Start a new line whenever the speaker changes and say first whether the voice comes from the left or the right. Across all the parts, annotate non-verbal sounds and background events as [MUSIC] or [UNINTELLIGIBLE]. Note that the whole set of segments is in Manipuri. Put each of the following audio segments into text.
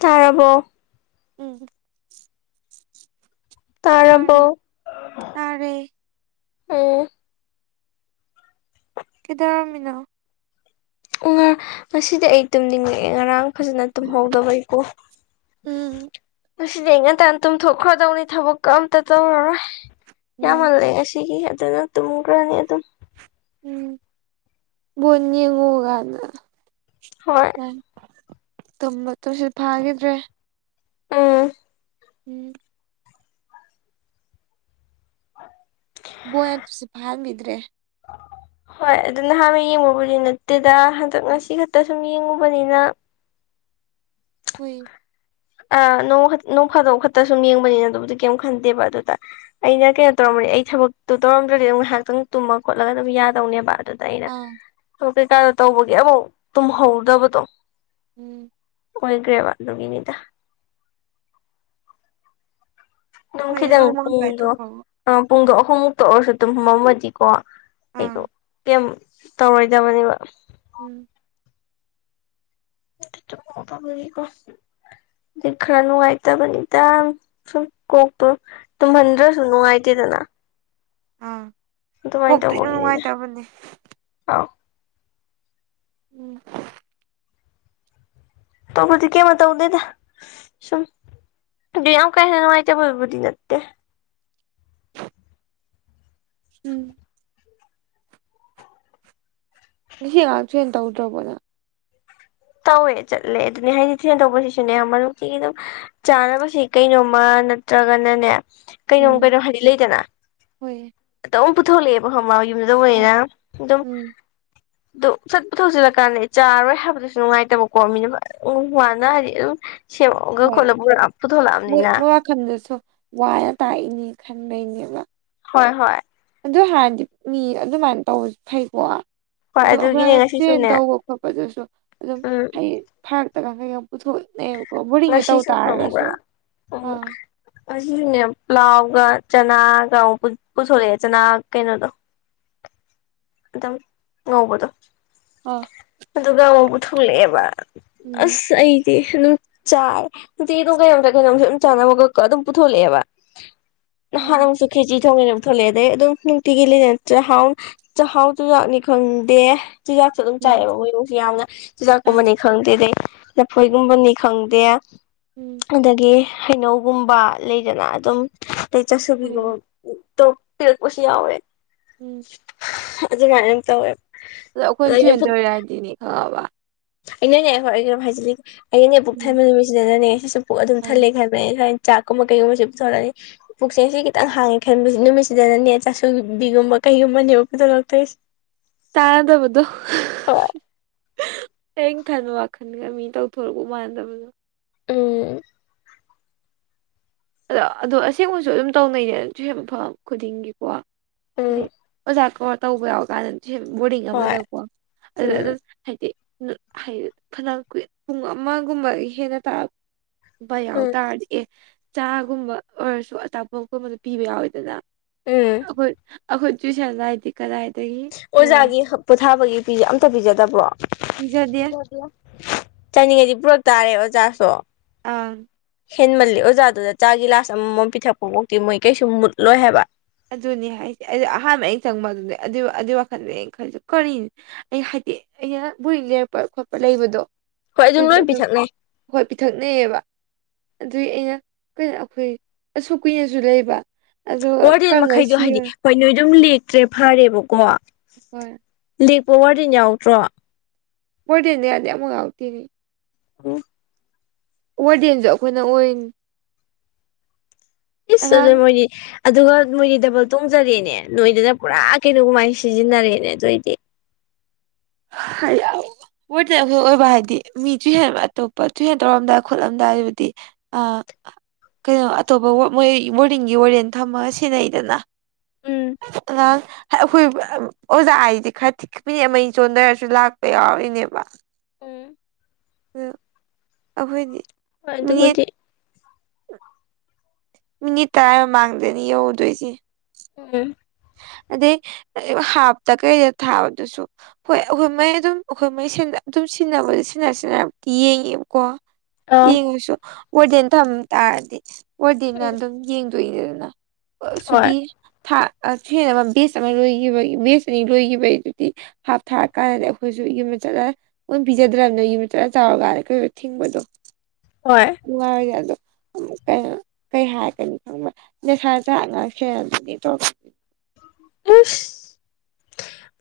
left: ꯇꯥꯔꯕꯣ
right: ꯎꯝ ꯇꯥꯔꯦ
left: ꯇꯥꯔꯕꯣ
right: ꯇꯥꯔꯦ
left: ꯎꯝ
right: ꯀꯦꯗꯔꯃꯤꯅꯥ
left: ꯎꯥ ꯉꯁꯤꯗꯤ ꯑꯩ ꯇꯨꯝꯅꯤꯡꯉꯛꯑꯦ ꯉꯔꯥꯡ ꯐꯖꯅ ꯇꯨꯝꯍꯧꯗꯕꯩꯀꯣ
right: ꯎꯝ
left: ꯉꯁꯤꯗꯤ ꯑꯩ ꯉꯟꯇꯥꯥꯟ ꯇꯨꯝꯊꯣꯛꯈ꯭ꯔꯗꯧꯅꯤ ꯊꯕꯛꯀ ꯑꯝꯇ ꯇꯧꯔꯔꯣꯏ
right: ꯎꯝ
left: ꯌꯥꯝꯃꯜꯂꯦ ꯉꯁꯤꯒꯤ ꯑꯗꯨꯅ ꯇꯨꯝꯈ꯭ꯔꯅꯤ ꯑꯗꯨꯝ
right: ꯎꯝ ꯣꯅꯤꯉꯒꯅ
left: ꯍꯣꯏ
right: ꯇꯨꯝꯕ ꯇꯨꯁꯨ ꯐꯥꯈꯤꯗ꯭ꯔꯦ
left: ꯑꯥ
right: ꯎꯝ ꯣꯌꯥ ꯁꯤꯐꯥꯜ ꯃꯗ꯭ꯔꯦ
left: ꯍꯣꯏ ꯑꯗꯨ ꯅꯍꯥꯟꯅ ꯌꯦꯡꯉꯨꯕꯗꯤ ꯅꯠꯇꯦꯗ ꯍꯟꯗꯛ ꯉꯁꯤ ꯈꯛꯇ ꯁꯨꯝ ꯌꯦꯡꯉꯨꯕꯅꯤꯅ
right: ꯍꯨꯏ
left: ꯑꯣꯡ ꯅꯣꯡ ꯐꯥꯗꯣꯛ ꯈꯛꯇ ꯁꯨꯝ ꯌꯦꯡꯕꯅꯤꯅ ꯑꯗꯨꯕꯨꯗꯤ ꯀꯩꯝ ꯈꯟꯗꯦꯕ ꯑꯗꯨꯗ ꯑꯩꯅ ꯀꯩꯅꯣ ꯇꯧꯔꯝꯕꯅꯤ ꯑꯩ ꯊꯕꯛꯇꯨ ꯇꯧꯔꯝꯗ꯭ꯔꯗꯤ ꯑꯗꯨꯝ ꯉꯥꯏꯍꯥꯛꯇꯪ ꯇꯨꯝꯃ ꯈꯣꯠꯂꯒ ꯑꯗꯨꯝ ꯌꯥꯗꯧꯅꯦꯕ ꯑꯗꯨꯗ ꯑꯩꯅꯛ
right: ꯑꯥ
left: ꯀꯩꯀꯥꯗ ꯇꯧꯕꯒꯤꯦ ꯑꯃꯐꯧ ꯇꯨꯝꯍꯧꯗꯕꯗꯣ
right: ꯎꯝ
left: ꯑꯣꯏꯒ꯭ꯔꯦꯕ ꯂꯒꯅꯤꯗ
right: ꯍꯣꯏꯅꯦ ꯅꯣꯡꯃ ꯉꯁꯥꯏ
left: ꯅꯗꯗꯣ
right: ꯊꯣꯛꯄꯕꯨ
left: ꯑ ꯄꯨꯡꯒ ꯑꯍꯨꯝꯃꯨꯛꯇ ꯑꯣꯏꯔꯁꯨ ꯇꯨꯝꯃꯃꯗꯤꯀꯣ ꯑꯩꯗꯣ
right: ꯑꯥ
left: ꯀꯩ ꯇꯧꯔꯣꯏꯗꯕꯅꯦꯕ
right: ꯎꯝ꯫
left: [UNINTELLIGIBLE] ꯀꯣ꯫ ꯑꯗꯤ ꯈꯔ ꯅꯨꯡꯉꯥꯏꯇꯕꯅꯤꯗ ꯁꯨꯝ ꯀꯣꯛꯇꯣ꯫ ꯇꯝ ꯍꯟꯗ꯭ꯔꯁꯨꯨ ꯅꯨꯡꯉꯥꯏꯇꯦꯗꯅ꯫
right: ꯑꯥ
left: ꯑꯗꯨꯃꯥꯏ
right: ꯀꯣꯛꯇꯨ ꯏꯅꯨꯡ
left: ꯇꯧꯕꯒꯤꯅꯤꯗ
right: ꯅꯨꯡꯉꯥꯏꯇꯕꯅꯦ
left: ꯑꯧ꯫
right: ꯎꯝ꯫
left: ꯇꯕꯨꯗꯤ ꯀꯩꯝ ꯇꯧꯗꯦꯗ ꯁꯨꯝ꯫ ꯑꯗꯨ ꯌꯥꯝ ꯀꯥ ꯍꯦꯟꯅ ꯅꯨꯡꯉꯥꯏꯇꯥꯕꯕꯨꯗꯤ ꯅꯠꯇꯦ꯫
right: ꯎꯝ꫰꫰ ꯉꯁꯤ ꯉꯥꯔꯡ ꯇꯨꯏꯁꯟ ꯇꯧꯗꯔꯕꯣ ꯅꯪ꯫
left: ꯇꯧꯋꯦ ꯆꯠꯂꯦ ꯑꯗꯨꯅꯦ ꯍꯥꯏꯁꯤ ꯇꯨꯁꯟ ꯇꯧꯕꯩꯁꯤꯁꯨꯅꯦ ꯃꯔꯨꯞꯇꯤꯒꯤ ꯑꯗꯨꯝ ꯆꯥꯅꯕꯁꯤ ꯀꯩꯅꯣꯝꯃ ꯅꯠꯇ꯭ꯔꯒꯅꯅꯦ꯫ ꯀꯩꯅꯣꯝ
right: ꯎꯝ
left: ꯀꯩꯅꯣ ꯍꯥꯏꯗꯤ ꯂꯩꯗꯅ
right: ꯍꯣꯏ
left: ꯑꯗꯨꯝ ꯄꯨꯊꯣꯛꯂꯛꯑꯦꯕ ꯈꯪꯕꯔ ꯌꯨꯝꯗ ꯇꯧꯕꯅꯤꯅ ꯑꯗꯨꯝ
right: ꯎꯝ
left: ꯑꯗꯨ ꯁꯠ ꯄꯨꯊꯣꯛ ꯆꯤꯜꯂꯛꯀꯥꯟꯗꯤ ꯆꯥꯔꯣꯏ ꯍꯥꯏꯕꯗꯨꯁꯨ ꯅꯨꯡꯉꯥꯏꯇꯕꯀꯣ ꯃꯤꯅ ꯎꯝ ꯋꯥꯅ ꯍꯥꯏꯗꯤ ꯑꯗꯨꯝ ꯁꯦꯝꯃꯒ
right: ꯍꯣꯏ
left: ꯈꯣꯠꯂ ꯄꯨꯊꯣꯛꯂꯛ ꯑꯝꯅꯤꯅ꯫
right: [UNINTELLIGIBLE] ꯋꯥꯅ ꯇꯥꯛꯏꯅꯤ ꯈꯟꯕꯩꯅꯦꯕ꯫
left: ꯍꯣꯏ ꯍꯣꯏ꫰꫰
right: ꯑꯗꯨ ꯍꯥꯏꯔꯨꯔꯗꯤ ꯃꯤ ꯑꯗꯨꯃꯥꯏꯅ ꯇꯧꯕꯁꯤ ꯐꯩꯀꯣ꯫
left: ꯍꯣꯏ
right: ꯑꯗꯨ
left: ꯑꯗꯨꯒꯤꯅꯦ
right: ꯑꯩꯈꯣꯏ ꯇ꯭ꯔꯦꯟ
left: ꯉꯁꯤꯁꯨꯅꯦ
right: ꯇꯧꯕ ꯈꯣꯠꯄꯗꯨꯁꯨ ꯑꯗꯨꯝ
left: ꯎꯝ
right: ꯐꯔꯛꯇꯒ ꯀꯩꯒ ꯄꯨꯊꯣꯛꯅꯩꯕꯀꯣ ꯕꯣꯔꯤꯡꯗ ꯇꯧ
left: ꯉꯁꯤꯁꯨ
right: ꯇꯥꯔꯒꯁꯨ ꯑꯪ꯫
left: ꯑꯁꯤꯁꯨꯅꯦ ꯄ꯭ꯂꯥꯎꯒ ꯆꯅꯥꯒ ꯑꯃꯨꯛ ꯄꯨꯊꯣꯔꯛꯑꯦ ꯆꯅꯥ ꯀꯩꯅꯣꯗꯣ꯫ ꯑꯗꯨꯝ ꯉꯧꯕꯗꯨ꯫
right: ꯑꯥ꯫
left: ꯑꯗꯨꯒ ꯑꯃꯨꯛ ꯄꯨꯊꯂꯛꯑꯦꯕ
right: ꯎꯝ
left: ꯑꯁ ꯑꯩ ꯇꯤꯁꯨꯅꯨꯞ ꯆꯥꯔꯦ ꯅꯨꯡꯇꯤ ꯑꯗꯨꯝ ꯀꯩꯅꯣꯝꯇ ꯀꯩꯅꯣꯝ ꯑꯗꯨꯝ ꯆꯥꯅꯕ ꯑꯗꯨꯝ ꯄꯨꯊꯂꯛꯑꯦꯕ꯫
right: [UNINTELLIGIBLE]
left: ꯅꯍꯥꯟ ꯑꯃꯨꯛꯁꯨ ꯈꯦꯆꯤ ꯊꯣꯡꯉꯦꯅ ꯄꯨꯊꯣꯛꯂꯛꯑꯦ ꯑꯗꯩ ꯑꯗꯨꯝ ꯅꯨꯡꯇꯤꯒꯤ ꯂꯩ ꯅꯠꯇ꯭ꯔꯒ ꯍꯥꯎ ꯆꯥꯛꯍꯥꯎ ꯆꯨꯖꯥꯛꯅꯤ ꯈꯪꯗꯦ ꯆꯨꯖꯥꯛꯁꯨ ꯑꯗꯨꯝ
right: ꯍꯣꯏ
left: ꯆꯥꯏꯑꯦꯕ ꯃꯣꯏ ꯏꯃꯨꯡꯁꯤ ꯌꯥꯝꯅ
right: ꯑꯥ
left: ꯆꯨꯖꯥꯛꯀꯨꯝꯕꯅꯤ ꯈꯪꯗꯦ ꯑꯗꯩ ꯂꯐꯣꯏꯒꯨꯝꯕꯅꯤ ꯈꯪꯗꯦ꯫
right: ꯎꯝ꯫
left: ꯑꯗꯒꯤ ꯍꯩꯅꯧꯒꯨꯝꯕ ꯂꯩꯗꯅ ꯑꯗꯨꯝ ꯑꯇꯩ ꯆꯥꯁꯨꯕꯤꯒꯨꯝ
right: ꯍꯣꯏ
left: ꯇꯣꯛ ꯄꯤꯔꯛ ꯄꯁꯨ ꯌꯥꯎꯋꯦ꯫
right: ꯎꯝ꯫
left: ꯑꯗꯨꯃꯥꯏꯅ ꯇꯧꯋꯦꯕ꯫
right: ꯑꯗꯣ
left: ꯑꯗ
right: ꯑꯩꯈꯣꯏ
left: ꯑꯩꯅ
right: ꯇꯨꯏꯁꯟ
left: ꯄꯨꯛ
right: ꯇꯧꯔꯤꯔꯥꯏꯗꯤꯅꯤ ꯈꯪꯉꯕ
left: ꯑꯩꯅꯅꯦ ꯍꯣꯏ ꯍꯥꯏꯖꯤꯜꯂꯤꯒꯦ ꯑꯩꯅꯅꯦ ꯄꯨꯛ
right: ꯎꯝ
left: ꯊꯟꯕ ꯅꯨꯃꯤꯠꯁꯤꯗꯅꯅꯦ ꯉꯥꯁꯤꯁꯨ ꯄꯨꯛ ꯑꯗꯨꯝ
right: ꯑꯥ
left: ꯊꯜꯂꯦ ꯈꯕ [UNINTELLIGIBLE] ꯆꯥꯛꯀꯨꯝꯕ ꯀꯩꯒꯨꯝꯕꯁꯦ ꯄꯨꯊꯣꯛ ꯂꯛꯑꯅꯤ꯫ ꯄꯨꯛꯁꯦ ꯉꯁꯤ ꯈꯤꯇꯪ ꯍꯥꯡꯉꯦ ꯈꯟꯕꯁꯦ ꯅꯨꯃꯤꯠꯁꯤꯗꯅꯅꯦ ꯆꯥꯁꯨꯕꯤꯒꯨꯝꯕ ꯀꯩꯒꯨꯝꯕꯅꯦꯕ ꯄꯨꯊꯣꯛꯂꯛꯇꯣꯏꯔꯤꯁꯦ
right: ꯇꯥꯗꯕꯗꯨ꯫
left: ꯍꯣꯏ
right: ꯑꯩꯟ ꯈꯟꯕ ꯋꯥꯈꯜꯒ ꯃꯤ ꯇꯧꯊꯣꯔꯛꯄ ꯃꯥꯟꯅꯗꯕꯗꯣ꯫
left: ꯎꯝ꯫
right: ꯑꯗꯣ ꯑꯗꯣ ꯑꯁꯦꯡꯕꯁꯨ ꯑꯗꯨꯝ ꯇꯧꯅꯩꯗꯅ ꯇꯨꯏꯁꯟ ꯃꯐꯝ ꯈꯨꯗꯤꯡꯒꯤꯀꯣ ꯍꯥꯏꯗꯤ
left: ꯎꯝ
right: ꯑꯣꯖꯥ ꯀꯧꯔ ꯇꯧꯕ ꯌꯥꯎꯔꯀꯥꯟꯗ ꯇꯨꯏꯁꯟ ꯕꯣꯔꯗꯤꯡ
left: ꯍꯣꯏ
right: ꯑꯃꯗꯀꯣ ꯑꯗꯨꯗ
left: ꯎꯝ
right: ꯑꯗꯨꯝ ꯍꯥꯏꯗꯤ ꯍꯥꯏꯗꯤ ꯐꯅ ꯀꯨꯏ ꯄꯨꯡ ꯑꯃꯒꯨꯝꯕ ꯍꯦꯟꯅ ꯇꯥꯛ ꯕ ꯌꯥꯎ
left: ꯎꯝ
right: ꯇꯔꯗꯤ ꯑꯦ ꯆꯥꯒꯨꯝꯕ ꯑꯣꯏꯔꯁꯨ ꯑꯆꯥꯄꯣꯠꯀꯨꯝꯕꯗ ꯄꯤꯕ ꯌꯥꯎꯋꯦꯗꯅ
left: ꯎꯝ
right: ꯑꯩꯈꯣꯏ ꯑꯩꯈꯣꯏ ꯇꯨꯏꯁꯟ ꯂꯥꯏꯗꯤ ꯀꯗꯥꯏꯗꯒꯤ ꯂꯣꯏꯔꯦ
left: ꯑꯣꯖꯥꯒꯤ ꯄꯣꯊꯥꯕꯒꯤ ꯄꯤꯖ ꯑꯝꯇ ꯄꯤꯖꯗꯕ꯭ꯔꯣ
right: ꯄꯤꯖꯗꯦ
left: ꯆꯥꯅꯤꯡꯉꯩꯗꯤ ꯄꯨꯔꯛ ꯇꯥꯔꯦ ꯑꯣꯖꯥꯁꯨ
right: ꯑꯥ
left: ꯍꯦꯟꯃꯜꯂꯤ ꯑꯣꯖꯥꯗꯨꯗ ꯆꯥ ꯒꯤꯂꯥꯁ ꯑꯃꯃꯝ ꯄꯤꯊꯛꯄꯕꯧꯇꯤ ꯃꯣꯏ ꯀꯩꯁꯨ ꯃꯨꯠꯂꯣꯏ ꯍꯥꯏꯕ
right: ꯑꯗꯨꯅꯤ ꯍꯥꯏꯁꯦ ꯑꯩ ꯑꯍꯥꯟꯕ ꯑꯩꯅ ꯆꯪꯕꯗꯨꯅꯦ ꯑꯗꯨ ꯑꯗꯨꯒꯤ ꯋꯥꯈꯜꯗ ꯑꯩꯅ ꯈꯜꯁꯨ ꯀꯔꯤꯅꯤ ꯑꯩ ꯍꯥꯏꯗꯤ ꯑꯩꯅ ꯕꯣꯔꯤ ꯂꯩꯔꯛꯄ ꯈꯣꯠꯄ ꯂꯩꯕꯗꯣ
left: ꯍꯣꯏ
right: ꯑꯗꯨꯗꯣ
left: ꯂꯣꯏ
right: ꯑꯗꯨꯝ
left: ꯄꯤꯊꯛꯅꯩ
right: ꯍꯣꯏ ꯄꯤꯊꯛꯅꯩꯌꯦꯕ ꯑꯗꯨꯏ ꯑꯩꯅ ꯀꯩꯅꯣ ꯑꯩꯈꯣꯏ ꯑꯁꯨꯛ ꯀꯨꯏꯅꯁꯨ ꯂꯩꯕ ꯑꯗꯨꯒ
left: ꯋꯥꯔꯗꯦꯟ
right: ꯀꯪꯉ
left: ꯃꯈꯩꯗꯣ ꯍꯥꯏꯗꯤ
right: ꯁꯤꯔ
left: ꯍꯣꯏ ꯅꯣꯏꯗꯧ ꯂꯦꯛꯇ꯭ꯔꯦ ꯐꯔꯦꯕꯀꯣ
right: ꯍꯣꯏ
left: ꯂꯦꯛꯄ ꯋꯥꯔꯗꯦꯟ ꯌꯥꯎꯗ꯭ꯔꯣ
right: ꯋꯥꯔꯗꯦꯟꯗꯤ ꯑꯇꯩ ꯑꯃꯥꯎ ꯌꯥꯎꯇꯦꯅꯦ
left: ꯍꯜꯂꯣ
right: ꯋꯥꯔꯗꯦꯟꯖꯨ ꯑꯩꯈꯣꯏꯅ ꯑꯣꯏꯅꯤ
left: ꯏꯁ ꯑꯗꯨ
right: ꯑꯉꯥꯡ
left: ꯃꯣꯏꯗꯤ ꯑꯗꯨꯒ ꯅꯣꯏꯗꯤ ꯗꯕꯜ ꯇꯣꯡꯖꯔꯦꯅꯦ ꯅꯣꯏꯗꯅ ꯄꯨꯔꯥ ꯀꯩꯅꯣ ꯀꯃꯥꯏꯅ ꯁꯤꯖꯤꯟꯅꯔꯦꯅꯦ ꯑꯗꯨꯏꯗꯤ
right: ꯍꯜꯂꯧ ꯑꯣꯏꯗ ꯑꯣꯏꯕ ꯍꯥꯏꯗꯤ ꯃꯤ ꯆꯤꯍꯦꯕ ꯑꯇꯣꯞꯄ ꯇꯨꯏꯍꯦꯟ ꯇꯧꯔꯝꯗꯥꯏ ꯈꯣꯠꯂꯝꯗꯥꯏ ꯍꯥꯏꯕꯗꯤ ꯑꯥ ꯀꯩꯅꯣ ꯑꯇꯣꯞꯄ ꯃꯣꯏ ꯕꯣꯔꯗꯤꯡꯒꯤ ꯋꯥꯔꯦꯟ ꯊꯝꯃꯒ ꯁꯦꯟꯅꯩꯗꯅ
left: ꯎꯝ
right: ꯍꯥ ꯑꯈꯣꯏ ꯑꯣꯖꯥ ꯑꯥꯏꯗꯤ ꯈꯔ [UNINTELLIGIBLE] ꯆꯣꯟꯗꯔꯁꯨ ꯂꯥꯛꯄ ꯌꯥꯎꯔꯤꯅꯦꯕ
left: ꯎꯝ
right: ꯑꯗꯨ ꯑꯩꯈꯣꯏꯗꯤ
left: ꯍꯣꯏ
right: ꯃꯤꯅꯤꯠ
left: ꯑꯗꯨꯕꯨꯗꯤ
right: ꯃꯤꯅꯤꯠ ꯇꯔꯥꯏ ꯃꯃꯥꯡꯗꯅꯤ ꯌꯧꯔꯨꯗꯣꯏꯖꯦ
left: ꯎꯝ
right: ꯑꯗꯩ ꯍꯥꯞꯇ ꯀꯩꯗ ꯊꯥꯕꯗꯨꯁꯨ ꯍꯣꯏ ꯑꯩꯈꯣꯏ ꯃꯩ ꯑꯗꯨꯝ ꯑꯩꯈꯣꯏ ꯃꯩ ꯑꯗꯨꯝ ꯁꯤꯖꯤꯟꯅꯕꯗ ꯁꯤꯟꯅꯔ ꯁꯤꯟꯅꯔ ꯌꯦꯡꯉꯦꯕꯀꯣ
left: ꯑꯥ
right: ꯌꯦꯡꯉꯁꯨ ꯋꯥꯔꯗꯦꯟ ꯊꯝ ꯇꯥꯔꯗꯤ ꯋꯥꯔꯗꯦꯟꯅ ꯑꯗꯨꯝ ꯌꯦꯡꯗꯣꯏꯅꯦꯗꯅ
left: ꯍꯣꯏ
right: ꯁꯨꯇꯤ ꯊꯥ ꯕꯦꯁ ꯑꯃ ꯂꯣꯏꯒꯤꯕꯒꯤ ꯕꯦꯁ ꯑꯅꯤ ꯂꯣꯏꯒꯤꯕꯒꯤꯗꯨꯗꯤ ꯍꯥꯞ ꯊꯥꯔꯀꯥꯟꯗꯗꯤ ꯑꯩꯈꯣꯏꯁꯨ ꯌꯨꯝꯗ ꯆꯠꯂꯒ ꯃꯣꯏ ꯄꯤꯖꯗ꯭ꯔꯕꯅꯤꯅ ꯌꯨꯝꯗ ꯆꯠꯂꯥ ꯆꯥꯎꯔꯀꯥꯟꯗ ꯑꯈꯣꯏꯗ ꯊꯤꯡꯕꯗꯣ
left: ꯍꯣꯏ
right: ꯅꯨꯡꯉꯥꯏꯔꯦ ꯑꯗꯣ ꯀꯩꯅꯣ ꯀꯩ ꯍꯥꯏꯔꯒꯅꯤ ꯈꯪꯕ ꯅꯦꯁꯥꯗ ꯉꯥꯡꯁꯦ ꯑꯗꯨꯗꯤ ꯀꯣ
left: ꯏꯁ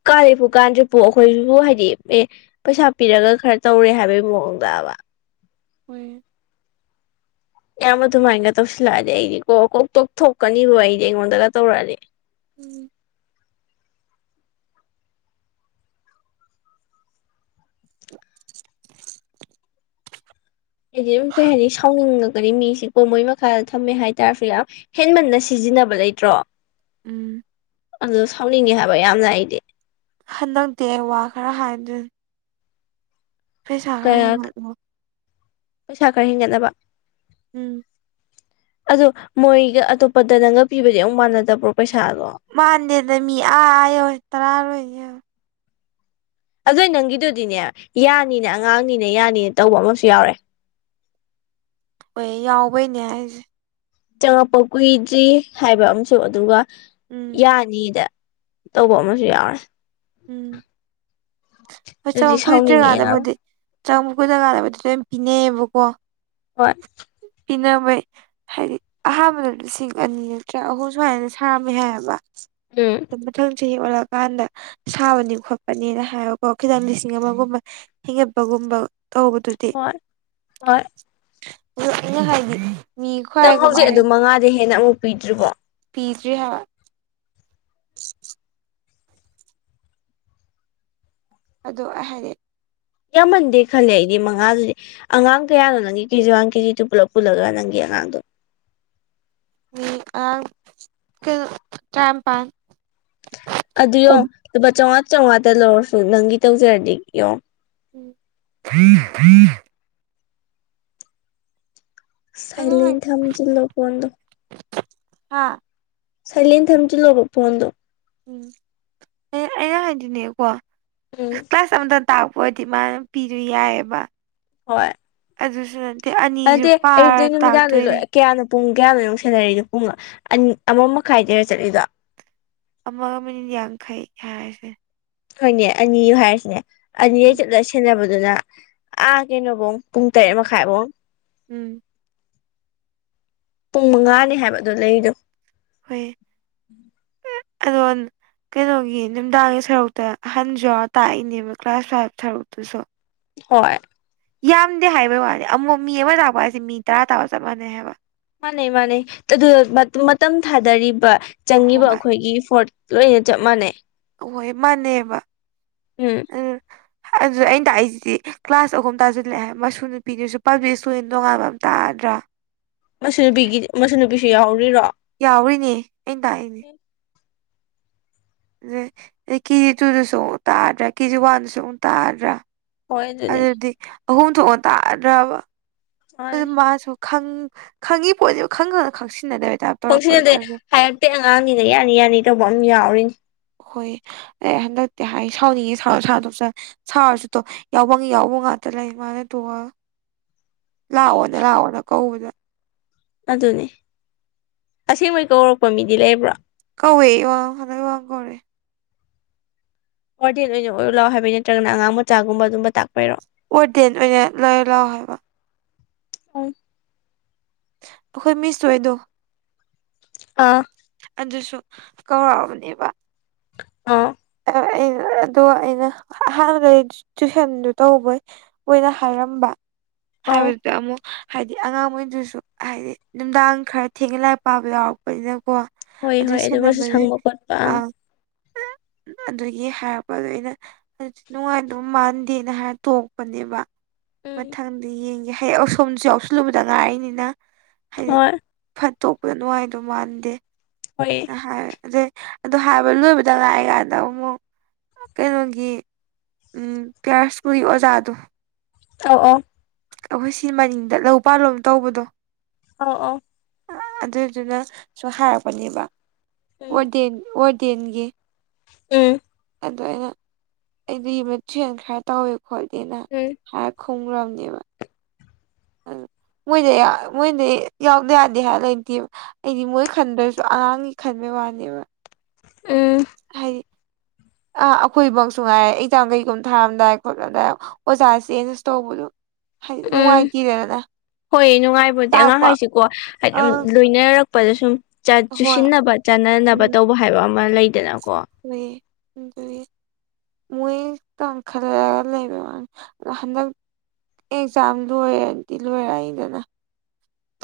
left: ꯀꯥꯂꯦꯄꯨ ꯀꯥꯟꯗ꯭ꯔꯤꯄꯨ ꯑꯩꯈꯣꯏꯖꯤꯕꯨ ꯍꯥꯏꯗꯤ ꯑꯦ ꯄꯩꯁꯥ ꯄꯤꯔꯒ ꯈꯔ ꯇꯧꯔꯦ ꯍꯥꯏꯕꯒꯤ ꯃꯑꯣꯡꯗꯕ
right: ꯍꯣꯏ
left: ꯌꯥꯝ ꯑꯗꯨꯃꯥꯏꯅꯒ ꯇꯧꯁꯤꯜꯂꯛꯑꯗꯤ ꯑꯩꯗꯤ ꯀꯣ ꯀꯣꯛ ꯇꯣꯛ ꯊꯣꯛꯀꯅꯤꯕꯣ ꯑꯩꯗꯤ ꯑꯩꯉꯣꯟꯗꯒ ꯇꯧꯔꯛꯑꯗꯤ
right: ꯎꯝ
left: ꯍꯥꯏꯗꯤ ꯀꯩ ꯍꯥꯏꯅꯤ ꯁꯥꯎꯅꯤꯡꯉꯛ ꯃꯤꯁꯤꯀꯣ ꯃꯣꯏ ꯃꯈꯥꯗ ꯊꯝꯃꯦ ꯍꯥꯏꯇꯥꯥꯔꯁꯨ ꯌꯥꯝ ꯍꯦꯟꯃꯟꯅ ꯁꯤꯖꯤꯟꯅꯕ ꯂꯩꯇ꯭ꯔꯣ
right: ꯎꯝ
left: ꯑꯗꯨꯗ ꯁꯥꯎꯅꯤꯡꯉꯦ ꯍꯥꯏꯕ ꯌꯥꯝꯅ ꯑꯩꯗꯤ
right: ꯍꯟꯗꯛꯇꯤ ꯑꯩ ꯋꯥ ꯈꯔ ꯍꯥꯏꯗꯣꯏꯅꯤ ꯄꯩꯁꯥ ꯈꯔ ꯍꯦꯟꯒꯠꯂꯣ
left: ꯄꯩꯁꯥ ꯈꯔ ꯍꯦꯟꯒꯠꯅꯕ
right: ꯎꯝ
left: ꯑꯗꯣ ꯃꯣꯏꯒ ꯑꯇꯣꯞꯄꯗ ꯅꯪꯒ ꯄꯤꯕꯗꯤ ꯑꯃꯨꯛ ꯃꯥꯟꯅꯗꯕ꯭ꯔꯣ ꯄꯩꯁꯥꯗꯣ
right: ꯃꯥꯟꯗꯦꯗ ꯃꯤ ꯑꯥ ꯌꯧꯔꯦ ꯇꯔꯥꯔꯣꯏꯅꯤ ꯌꯧ
left: ꯑꯗꯨ ꯅꯪꯒꯤꯗꯨꯗꯤꯅꯦ ꯌꯥꯅꯤꯅ ꯑꯉꯥꯡꯅꯤꯅ ꯌꯥꯅꯤꯅ ꯇꯧꯕ ꯑꯃꯁꯨ ꯌꯥꯎꯔꯦ
right: ꯍꯣꯏ ꯌꯥꯎꯕꯩꯅꯦ ꯍꯥꯏꯁꯦ
left: ꯆꯪꯉꯛꯄ ꯀꯨꯏꯗ꯭ꯔꯤ ꯍꯥꯏꯕ ꯑꯃꯁꯝꯨ ꯑꯗꯨꯒ
right: ꯎꯝ
left: ꯌꯥꯅꯤ ꯅꯤꯗ ꯇꯧꯕ ꯑꯃꯁꯨ ꯌꯥꯎꯔꯦ
right: ꯎꯝ
left: ꯑꯗꯨꯗꯤ
right: ꯆꯪꯉꯛ ꯀꯨꯏꯗ꯭ꯔꯤ
left: ꯁꯥꯎꯅꯤꯡꯉꯦ ꯌꯥꯔꯣꯏ
right: ꯀꯥꯟꯗꯕꯨꯗꯤ ꯆꯪꯉꯛꯄ ꯀꯨꯏꯗꯔꯤ ꯀꯥꯟꯗꯥꯕꯨꯗꯤ ꯂꯣꯏꯝ ꯄꯤꯅꯩꯌꯦꯕꯀꯣ
left: ꯍꯣꯏ
right: ꯄꯅꯕꯩ ꯍꯥꯏꯗꯤ ꯑꯍꯥꯟꯕꯗ ꯂꯤꯁꯤꯡ ꯑꯅꯤ ꯅꯠꯇ꯭ꯔꯥ ꯑꯍꯨꯝ ꯁꯨꯃꯥꯏꯅ ꯁꯥꯔꯝꯃꯦ ꯍꯥꯏꯌꯦꯕ
left: [UNINTELLIGIBLE]
right: ꯃꯊꯪ ꯆꯍꯤ ꯑꯣꯜꯂꯛꯑꯀꯥꯟꯗ ꯁꯥꯕꯅꯤ ꯈꯣꯠꯄꯅꯤꯅ ꯍꯥꯏꯕꯀꯣ ꯈꯤꯇꯪ ꯂꯤꯁꯤꯡ ꯑꯃꯒꯨꯝꯕ ꯍꯤꯡꯒꯠꯄꯒꯨꯝꯕ ꯇꯧꯕꯗꯨꯗꯤ
left: [UNINTELLIGIBLE]
right: ꯄꯨꯔꯛꯅꯤꯉꯥꯏ ꯍꯥꯏꯗꯤ ꯃꯤ ꯈ꯭ꯋꯥꯏ
left: ꯅꯪ ꯍꯧꯖꯤꯛ
right: ꯀꯃꯥꯏꯅ
left: ꯑꯗꯨ ꯃꯉꯥꯗꯩ ꯍꯦꯟꯅ ꯑꯃꯨꯛ ꯄꯤꯗ꯭ꯔꯤꯕꯣ
right: ꯄꯤꯗꯔꯤ ꯍꯥꯏꯕ ꯑꯗꯣ ꯑꯩ ꯍꯥꯏꯗꯤ
left: ꯌꯥꯝꯃꯟꯗꯦ ꯈꯜꯂꯦ ꯑꯩꯗꯤ ꯃꯉꯥꯗꯨꯗꯤ ꯑꯉꯥꯡ ꯀꯌꯥꯅꯣ ꯅꯪꯒꯤ ꯀꯦꯖꯤ ꯋꯥꯟ ꯀꯦꯖꯤ ꯇꯨ ꯄꯨꯂꯞ ꯄꯨꯜꯂꯒ ꯅꯪꯒꯤ ꯑꯉꯥꯡꯗꯣ
right: ꯎꯝ ꯑꯉꯥꯡ ꯀꯩꯅꯣ ꯇꯔꯥꯅꯤꯄꯥꯜ
left: ꯑꯗꯨ ꯌꯣ
right: ꯎꯝ
left: ꯂꯨꯄꯥ ꯆꯥꯝꯉꯥ ꯆꯥꯝꯉꯥꯗ ꯂꯧꯔꯁꯨ ꯅꯪꯒꯤ ꯇꯧꯖꯔꯗꯤ ꯌꯦꯡꯉꯣ
right: [UNINTELLIGIBLE]
left: ꯁꯥꯏꯂꯦꯟ ꯊꯝꯖꯤꯜꯂꯣ ꯐꯣꯟꯗꯣ
right: ꯍꯥꯥ
left: ꯁꯥꯏꯂꯦꯟ ꯊꯝꯖꯜꯂꯣꯕ ꯐꯣꯟꯗꯣ
right: ꯎꯝ ꯑꯦ ꯑꯩꯅ ꯍꯥꯏꯗꯤꯅꯦꯀꯣ
left: ꯎꯝ
right: ꯀ꯭ꯂꯥꯁ ꯑꯃꯗ ꯇꯥꯛ ꯍꯣꯏꯗꯤꯃꯥꯟ ꯄꯤꯁꯨ ꯌꯥꯏꯑꯕ
left: ꯍꯣꯏ
right: ꯑꯗꯨꯁꯨ ꯅꯠꯇꯦ ꯑꯅꯤꯁꯨ
left: ꯅꯠꯇꯦ
right: ꯄꯥꯔ
left: ꯑꯌꯨꯛꯇꯩ ꯅꯨꯃꯤꯗꯥꯡꯗꯩ
right: ꯇꯥꯛꯇꯣꯏꯅꯦ
left: ꯂꯣꯏ ꯀꯌꯥꯅꯣ ꯄꯨꯡ ꯀꯌꯥꯅꯣ ꯌꯨꯛ ꯁꯦꯟꯅꯔꯤꯅꯣ ꯄꯨꯡ ꯑ ꯑꯃ ꯃꯈꯥꯏꯗꯩꯔ ꯆꯠꯂꯤꯗꯣ
right: ꯑꯃꯒ ꯃꯤꯅꯤꯠ ꯌꯥꯡꯈꯩ ꯍꯥꯏꯔꯁꯦ
left: ꯑꯩꯈꯣꯏꯅꯦ ꯑꯅꯤ ꯍꯥꯏꯔꯤꯁꯤꯅꯦ ꯑꯅꯤꯔꯩ
right: ꯎꯝ
left: ꯆꯠꯂꯁꯤ ꯁꯦꯟꯅꯕꯗꯨꯅ ꯑꯥ ꯀꯩꯅꯣꯐꯧ ꯄꯨꯡ ꯇꯔꯦꯠ ꯃꯈꯥꯏꯐꯥꯎ
right: ꯎꯝ
left: ꯄꯨꯡ ꯃꯉꯥꯅꯤ ꯍꯥꯏꯕꯗꯣ ꯂꯩꯗꯣ ꯎꯝ
right: ꯑꯗ ꯀꯩꯅꯣꯒꯤ ꯅꯨꯡꯗꯥꯡꯒꯤ ꯁꯔꯨꯛꯇ ꯑꯍꯟꯁꯨ ꯌꯥꯎꯔ ꯇꯥꯛꯏꯅꯦꯕ ꯀ꯭ꯂꯥꯁ ꯐꯥꯏꯚ ꯁꯔꯨꯛꯇꯨꯁꯨ
left: ꯍꯣꯏ
right: ꯌꯥꯝꯗꯦ ꯍꯥꯏꯕꯩ ꯋꯥꯅꯤ ꯑꯃꯨꯛ ꯃꯤ ꯑꯃ ꯇꯥꯛꯄ ꯍꯥꯏꯁꯦ ꯃꯤ ꯇꯔꯥ ꯇꯥꯔ ꯆꯠ ꯃꯥꯟꯅꯩ ꯍꯥꯏꯕ
left: ꯃꯥꯅꯦꯩ ꯃꯥꯅꯦ ꯑꯗꯨ ꯃꯇꯝ ꯊꯥꯗꯔꯤꯕ ꯆꯪꯉꯤꯕ
right: ꯍꯣꯏ
left: ꯑꯩꯈꯣꯏꯒꯤ ꯐꯣꯔꯠ ꯂꯣꯏꯅ ꯆꯞ ꯃꯥꯟꯅꯩ
right: ꯑꯍꯣꯏ ꯃꯥꯅꯦꯕ
left: ꯎꯝ
right: ꯎ ꯑꯗꯨꯗ ꯑꯩꯅ ꯇꯥꯛꯏꯁꯤꯗꯤ ꯀ꯭ꯂꯥꯁ ꯑꯍꯨꯝ ꯇꯥꯁꯤꯜꯂꯛꯑꯦ ꯃꯁꯨ ꯅꯨꯄꯤꯗꯨꯁꯨ ꯄꯥꯕ꯭ꯂꯤꯛ ꯏꯁꯇꯨꯗꯦꯟ ꯇꯣꯉꯥꯟꯕ ꯑꯃ ꯇꯥꯗ꯭ꯔꯥ
left: ꯃꯆ ꯅꯨꯄꯤꯒꯤ ꯃꯆ ꯅꯨꯄꯤꯁꯨ ꯌꯥꯎꯔꯤꯔꯣ
right: ꯌꯥꯎꯔꯤꯅꯦ ꯑꯩꯅ ꯇꯥꯛꯏꯅꯦ ꯑꯗꯨ ꯀꯦꯖꯤ ꯇꯨꯗꯁꯨ ꯑꯃꯨꯛ ꯇꯥꯗ꯭ꯔꯥ ꯀꯦꯖꯤ ꯋꯥꯟꯗꯁꯨ ꯑꯃꯨꯛ ꯇꯥꯗ꯭ꯔꯥ
left: ꯍꯣꯏ ꯑꯗꯨꯅꯤ
right: ꯑꯗꯨꯗꯤ ꯑꯍꯨꯝ ꯊꯣꯛꯅ ꯇꯥꯗ꯭ꯔꯕ
left: ꯃꯥꯅꯤ
right: ꯑꯗꯨ ꯃꯥꯁꯨ ꯈꯪ ꯈꯪꯉꯤ ꯄꯣꯠꯅꯦꯕ ꯈꯪꯉꯒ ꯈꯪꯁꯤꯟꯅꯗꯕꯩ ꯇꯥꯏꯞ
left: ꯈꯪꯁꯤꯟꯅꯗꯦ
right: ꯇꯧꯔꯛꯄꯗꯨꯗꯅꯦ
left: ꯍꯥꯏꯔꯛꯇꯦ ꯑꯉꯥꯡꯅꯤꯅ ꯌꯥꯅꯤ ꯌꯥꯅꯤ ꯇꯧꯕ ꯑꯃ ꯌꯥꯎꯔꯤꯅꯤ
right: ꯍꯣꯏ ꯑꯩ ꯍꯟꯗꯛꯇꯤ ꯍꯥꯏ ꯁꯥꯎꯅꯤꯡꯉꯦ ꯁꯥꯎꯔ ꯁꯥꯎ ꯇꯣꯛꯆꯧ ꯁꯥꯎꯔꯁꯨ ꯇꯣꯛ ꯌꯥꯎꯕꯝꯒꯤ ꯌꯥꯎꯕꯝ ꯉꯥꯛꯇ ꯂꯩ ꯃꯥꯅ ꯇꯣꯡꯉꯒ ꯂꯥꯛꯑꯣꯅ ꯂꯥꯛꯑꯣꯅ ꯀꯧꯕꯗ
left: ꯑꯗꯨꯅꯤ ꯑꯁꯦꯡꯕꯩ ꯀꯧꯔꯛꯄ ꯃꯤꯗꯤ ꯂꯩꯕ꯭ꯔꯣ
right: ꯀꯧꯋꯦ [UNINTELLIGIBLE] ꯀꯧꯔꯦ
left: ꯋꯥꯔꯗꯦꯟ ꯑꯣꯏꯅ ꯑꯣꯏꯔꯨ ꯂꯥꯛꯑꯣ ꯍꯥꯏꯕꯩ ꯅꯠꯇ꯭ꯔꯒꯅ ꯑꯉꯥꯡ ꯃꯆꯥꯒꯨꯝꯕ ꯑꯗꯨꯨꯝꯕ ꯇꯥꯛꯄꯩꯔꯣ
right: ꯋꯥꯔꯗꯦꯟ ꯑꯣꯏꯅ ꯂꯩꯔꯣ ꯂꯥꯎ ꯍꯥꯏꯕ ꯑꯈꯣꯏ ꯃꯤꯁ ꯍꯣꯏꯗꯣ
left: ꯑꯥ
right: ꯑꯗꯨꯁꯨ ꯀꯧꯔꯛꯑꯕꯅꯦꯕ
left: ꯑ
right: ꯑꯩꯅ ꯑꯗꯣ ꯑꯩꯅ ꯑꯍꯥꯟꯕꯩ ꯇꯨꯏꯁꯟꯗꯨ ꯇꯧꯕꯩ ꯃꯣꯏꯅ ꯍꯥꯏꯔꯝꯕ
left: ꯑꯧ
right: ꯍꯥꯏꯕꯗꯨꯗ ꯑꯃꯨꯛ ꯍꯥꯏꯗꯤ ꯑꯉꯥꯡꯃꯩꯗꯨꯁꯨ ꯍꯥꯏꯗꯤ ꯅꯨꯡꯗꯥꯡ ꯈꯔ ꯊꯦꯡꯅ ꯂꯥꯏꯛ ꯄꯥꯕ ꯌꯥꯎꯔꯛꯄꯅꯤꯅꯀꯣ
left: ꯍꯣꯏ
right: ꯑꯗꯨ
left: ꯍꯣꯏ ꯑꯗꯨꯒꯁꯨ
right: ꯁꯦꯟꯕꯗꯤ
left: ꯁꯪꯕ ꯈꯣꯠꯄ
right: ꯑ
left: ꯑꯪ
right: ꯑꯗꯨꯒꯤ ꯍꯥꯏꯔꯛꯄ ꯗꯣ ꯑꯩꯅ ꯅꯨꯡꯉꯥꯏꯗꯨ ꯃꯥꯟꯗꯦꯅ ꯍꯥꯏꯔ ꯇꯣꯛꯄꯅꯦꯕ
left: ꯎꯝ
right: ꯃꯊꯪꯗꯤ ꯌꯦꯡꯒꯦ ꯍꯌꯦꯡ ꯑꯁꯣꯝꯁꯨ ꯌꯥꯎꯁꯜꯂꯨꯕꯗ ꯉꯥꯏꯔꯤꯅꯤꯅ ꯍꯥꯏꯗꯤ
left: ꯍꯣꯏ
right: ꯐꯠ ꯇꯣꯛꯄꯗꯨ ꯅꯨꯡꯉꯥꯏꯗꯧ ꯃꯥꯟꯗꯦ
left: ꯍꯣꯏ
right: ꯍꯥꯏ ꯑꯗꯩ ꯑꯗꯨ ꯍꯥꯏꯕ ꯂꯣꯏꯕꯗ ꯉꯥꯏ ꯀꯥꯟꯗ ꯑꯃꯨꯛ ꯀꯩꯅꯣꯒꯤ ꯎꯝ ꯄ꯭ꯌꯥꯔꯁ ꯁ꯭ꯀꯨꯜꯒꯤ ꯑꯣꯖꯥꯗꯣ
left: ꯑꯧ ꯑꯧ
right: ꯑꯈꯣꯏ ꯁꯤ ꯃꯅꯤꯡꯗ ꯂꯧ ꯄꯥꯜꯂꯣꯝ ꯇꯧꯕꯗꯣ
left: ꯑꯧ ꯑꯧ
right: ꯑꯗꯨꯗꯨꯅꯁꯨ ꯍꯥꯏꯔꯛꯄꯅꯦꯕ
left: ꯎꯝ
right: ꯋꯥꯔꯗꯦꯟ ꯋꯥꯔꯗꯦꯟꯒꯤ
left: ꯎꯝ
right: ꯑꯗꯣ ꯑꯩꯅ ꯑꯩꯗꯤ [UNINTELLIGIBLE] ꯈꯔ ꯇꯧꯋꯦ ꯈꯣꯠꯂꯤꯅ
left: ꯎꯝ
right: ꯍꯥꯏꯔ ꯈꯨꯝꯒ꯭ꯔꯥꯝꯅꯦꯕ ꯑꯗꯨ ꯃꯣꯏꯗꯤ ꯌꯥ ꯃꯣꯏꯗꯤ ꯌꯥꯎꯗ ꯌꯥꯗꯦ ꯍꯥꯏꯕ ꯂꯩꯇꯦꯕ ꯑꯩꯗꯤ ꯃꯣꯏ ꯈꯟꯗ꯭ꯔꯁꯨ ꯑꯉꯥꯡꯒꯤ ꯈꯟꯕꯩ ꯋꯥꯅꯦꯕ
left: ꯎꯝ
right: ꯍꯥꯏꯗꯤ ꯑꯥ ꯑꯈꯣꯏꯕꯣꯛꯁꯨ ꯉꯥꯏꯔꯦ ꯑꯦꯛꯖꯥꯝ ꯀꯩꯒꯨꯝ ꯊꯥꯔꯝꯗꯥꯏ ꯈꯣꯠꯂꯝꯗꯥꯏ ꯑꯣꯖꯥ ꯆꯦꯟꯖ ꯇꯧꯕꯗꯣ ꯍꯥꯏꯗꯤ
left: ꯎꯝ
right: ꯅꯨꯡꯉꯥꯏꯇꯦꯗꯅ
left: ꯍꯣꯏ ꯅꯨꯡꯉꯥꯏ ꯄꯣꯠꯇꯦ ꯑꯉꯥꯡ
right: ꯇꯥꯛꯄ
left: ꯍꯥꯏꯁꯤꯀꯣ ꯍꯥꯏꯗꯤ
right: ꯑꯥ
left: ꯂꯣꯏꯅꯔꯛꯄꯗ ꯁꯨꯝ
right: ꯍꯣꯏ
left: ꯆꯨꯁꯤꯟꯅꯕ ꯆꯥꯅꯅꯕ ꯇꯧꯕ ꯍꯥꯏꯕ ꯑꯃ ꯂꯩꯗꯅꯀꯣ
right: ꯂꯩꯌꯦ ꯑꯗꯨꯅꯤ ꯃꯣꯏ ꯇꯪꯈꯠꯂꯒ ꯂꯩꯕꯩ ꯋꯥꯅꯤ ꯑꯗꯣ ꯍꯟꯗꯛ ꯑꯦꯛꯖꯥꯝ ꯂꯣꯏꯔꯗꯤ ꯂꯣꯏꯔꯛꯅꯤꯗꯅ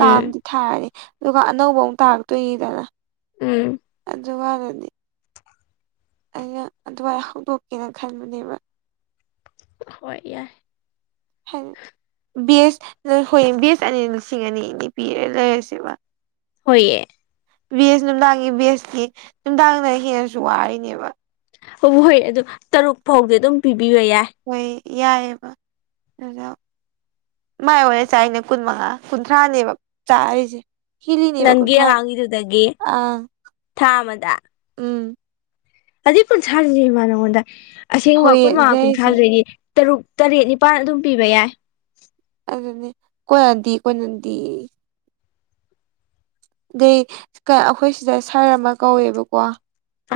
left: ꯎꯝ
right: ꯊꯥꯔꯅꯤ ꯑꯗꯨꯒ ꯑꯅꯧꯕ ꯑꯃꯨꯛ ꯇꯥꯔꯛꯇꯣꯏꯅꯤꯗꯅ
left: ꯎꯝ
right: ꯑꯗꯨꯒꯗꯨꯗꯤ ꯑꯩꯅ ꯑꯗꯨꯃꯥꯏ ꯍꯧꯗꯣꯛꯀꯦꯅ ꯈꯟꯕꯅꯦꯕ
left: ꯍꯣꯏ ꯌꯥꯏ
right: ꯍꯦꯜ ꯕꯦꯁ ꯍꯣꯏ ꯕꯦꯁ ꯑꯅꯤ ꯂꯤꯁꯤꯡ ꯑꯅꯤ ꯑꯅꯤ ꯄꯤꯔꯦ ꯂꯩꯔꯁꯦꯕ
left: ꯍꯣꯏꯌꯦ
right: ꯕꯦꯁ ꯅꯨꯡꯗꯥꯡꯒꯤ ꯕꯦꯁꯀꯤ ꯅꯨꯡꯗꯥꯡꯅ ꯍꯦꯟꯅꯁꯨ ꯋꯥꯔꯤꯅꯦꯕ
left: ꯍꯣ ꯍꯣ ꯍꯣꯏ ꯑꯗꯨ ꯇꯔꯨꯛ ꯐꯥꯎꯗꯤ ꯑꯗꯨꯝ ꯄꯤꯕꯤꯕ ꯌꯥꯏ
right: ꯍꯣꯏ ꯌꯥꯏꯑꯕ ꯑꯗꯨꯖ ꯃꯥꯏ ꯑꯣꯏꯔꯦ ꯆꯥꯛꯅꯦ ꯀꯨꯟ ꯃꯉꯥ ꯀꯨꯟꯊ꯭ꯔꯥꯅꯦꯕ ꯆꯥꯔꯤꯁꯦ ꯍꯤꯂꯤꯅꯦꯕ
left: ꯅꯪꯒꯤ
right: ꯀꯨꯟꯊ꯭ꯔꯥ
left: ꯑꯉꯥꯡꯒꯤꯗꯨꯗꯒꯤ
right: ꯑ
left: ꯊꯥ
right: ꯎꯝ
left: ꯑꯗꯨꯩ ꯀꯨꯟꯊ꯭ꯔꯥꯗꯃ ꯅꯉꯣꯟꯗ ꯑꯁꯦꯡꯕ
right: ꯍꯣꯏꯌꯦ ꯑꯗꯨꯗ
left: ꯀꯨꯟꯃꯉꯥ
right: ꯑꯩꯁꯦ
left: ꯀꯨꯟꯊ꯭ꯔꯥꯗꯗꯒꯤ ꯇꯔꯨꯛ ꯇꯔꯦꯠ ꯅꯤꯄꯥꯜ ꯑꯗꯨꯝ ꯄꯤꯕ ꯌꯥꯏ
right: ꯑꯗꯨꯅꯦ ꯀꯣꯏꯅꯗꯤ ꯀꯣꯏꯅꯗꯤ ꯑꯗꯩ ꯑꯩꯈꯣꯏ ꯁꯤꯗ ꯁꯥꯔ ꯑꯃ ꯀꯧꯋꯦꯕꯀꯣ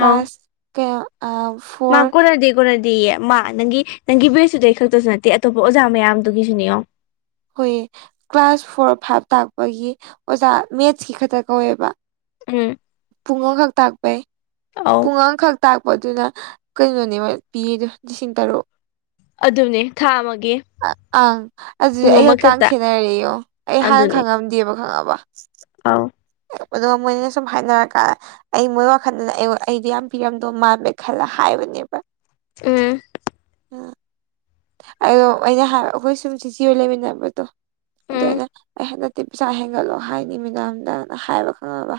left: ꯑꯧ
right: ꯀ ꯑ ꯐꯣꯔ
left: ꯀꯅꯗꯤ ꯃꯥ ꯅꯪꯒꯤ ꯅꯪꯒꯤ ꯕꯦꯁꯇꯨꯗꯩ ꯈꯛꯇꯁꯨ ꯅꯠꯇꯦ ꯑꯇꯣꯞꯄ ꯑꯣꯖꯥ ꯃꯌꯥꯝꯗꯨꯒꯤꯁꯨꯅꯤꯉꯣ
right: ꯍꯣꯏꯌꯦ ꯀ꯭ꯂꯥꯁ ꯐꯣꯔ ꯐꯥꯏꯚ ꯇꯥꯛꯄꯒꯤ ꯑꯣꯖꯥ ꯃꯦꯠꯁꯀꯤ ꯈꯛꯇ ꯀꯧꯋꯦꯕ
left: ꯎꯝ
right: ꯄꯨꯡ ꯑꯃꯈꯛ ꯇꯥꯛꯄꯩ
left: ꯑ
right: ꯄꯨꯡ ꯑ ꯑꯃꯈꯛ ꯇꯥꯛꯄꯗꯨꯅ ꯀꯩꯅꯣꯅꯦꯕ ꯄꯤꯔꯤꯗꯣ ꯂꯤꯁꯤꯡ ꯇꯔꯨꯛ
left: ꯑꯗꯨꯅꯦ ꯊꯥ ꯃꯥꯒꯦ
right: ꯑ ꯑꯗꯨꯗꯤ ꯑꯩꯒꯛꯀ ꯈꯦꯠꯅꯔꯣ ꯑꯩ ꯍꯥꯟꯅ ꯈꯪꯉꯝꯗꯦꯕ ꯈꯪꯉꯕ
left: ꯑꯥꯎ
right: ꯑꯗꯨꯒ ꯃꯣꯏꯅ ꯁꯨꯝ ꯍꯥꯏꯅꯔ ꯀꯥꯟꯗꯦ ꯑꯩ ꯃꯣꯏ ꯋꯥꯈꯜꯗꯅ ꯑꯩ ꯑꯩꯗꯣ ꯌꯥꯝ ꯄꯤꯔꯝꯗꯣ ꯃꯥꯜꯃꯦ ꯈꯜꯂ ꯍꯥꯏꯕꯅꯦꯕ
left: ꯎꯝ
right: ꯎ ꯑꯗꯣ ꯑꯩꯅ ꯑꯩꯈꯣꯏ ꯁꯨꯝ ꯆꯤꯆꯔ ꯂꯩꯃꯤꯟꯅꯕꯗꯣ ꯑꯗꯨꯗ
left: ꯎꯝ
right: ꯑꯩꯅ ꯑꯩ ꯍꯟꯗꯛꯇꯤ ꯄꯩꯁꯥ ꯍꯦꯟꯒꯠꯂꯣ ꯍꯥꯏꯅꯤ ꯃꯤꯅꯝꯗꯅ ꯍꯥꯏꯕ ꯈꯪꯉꯕ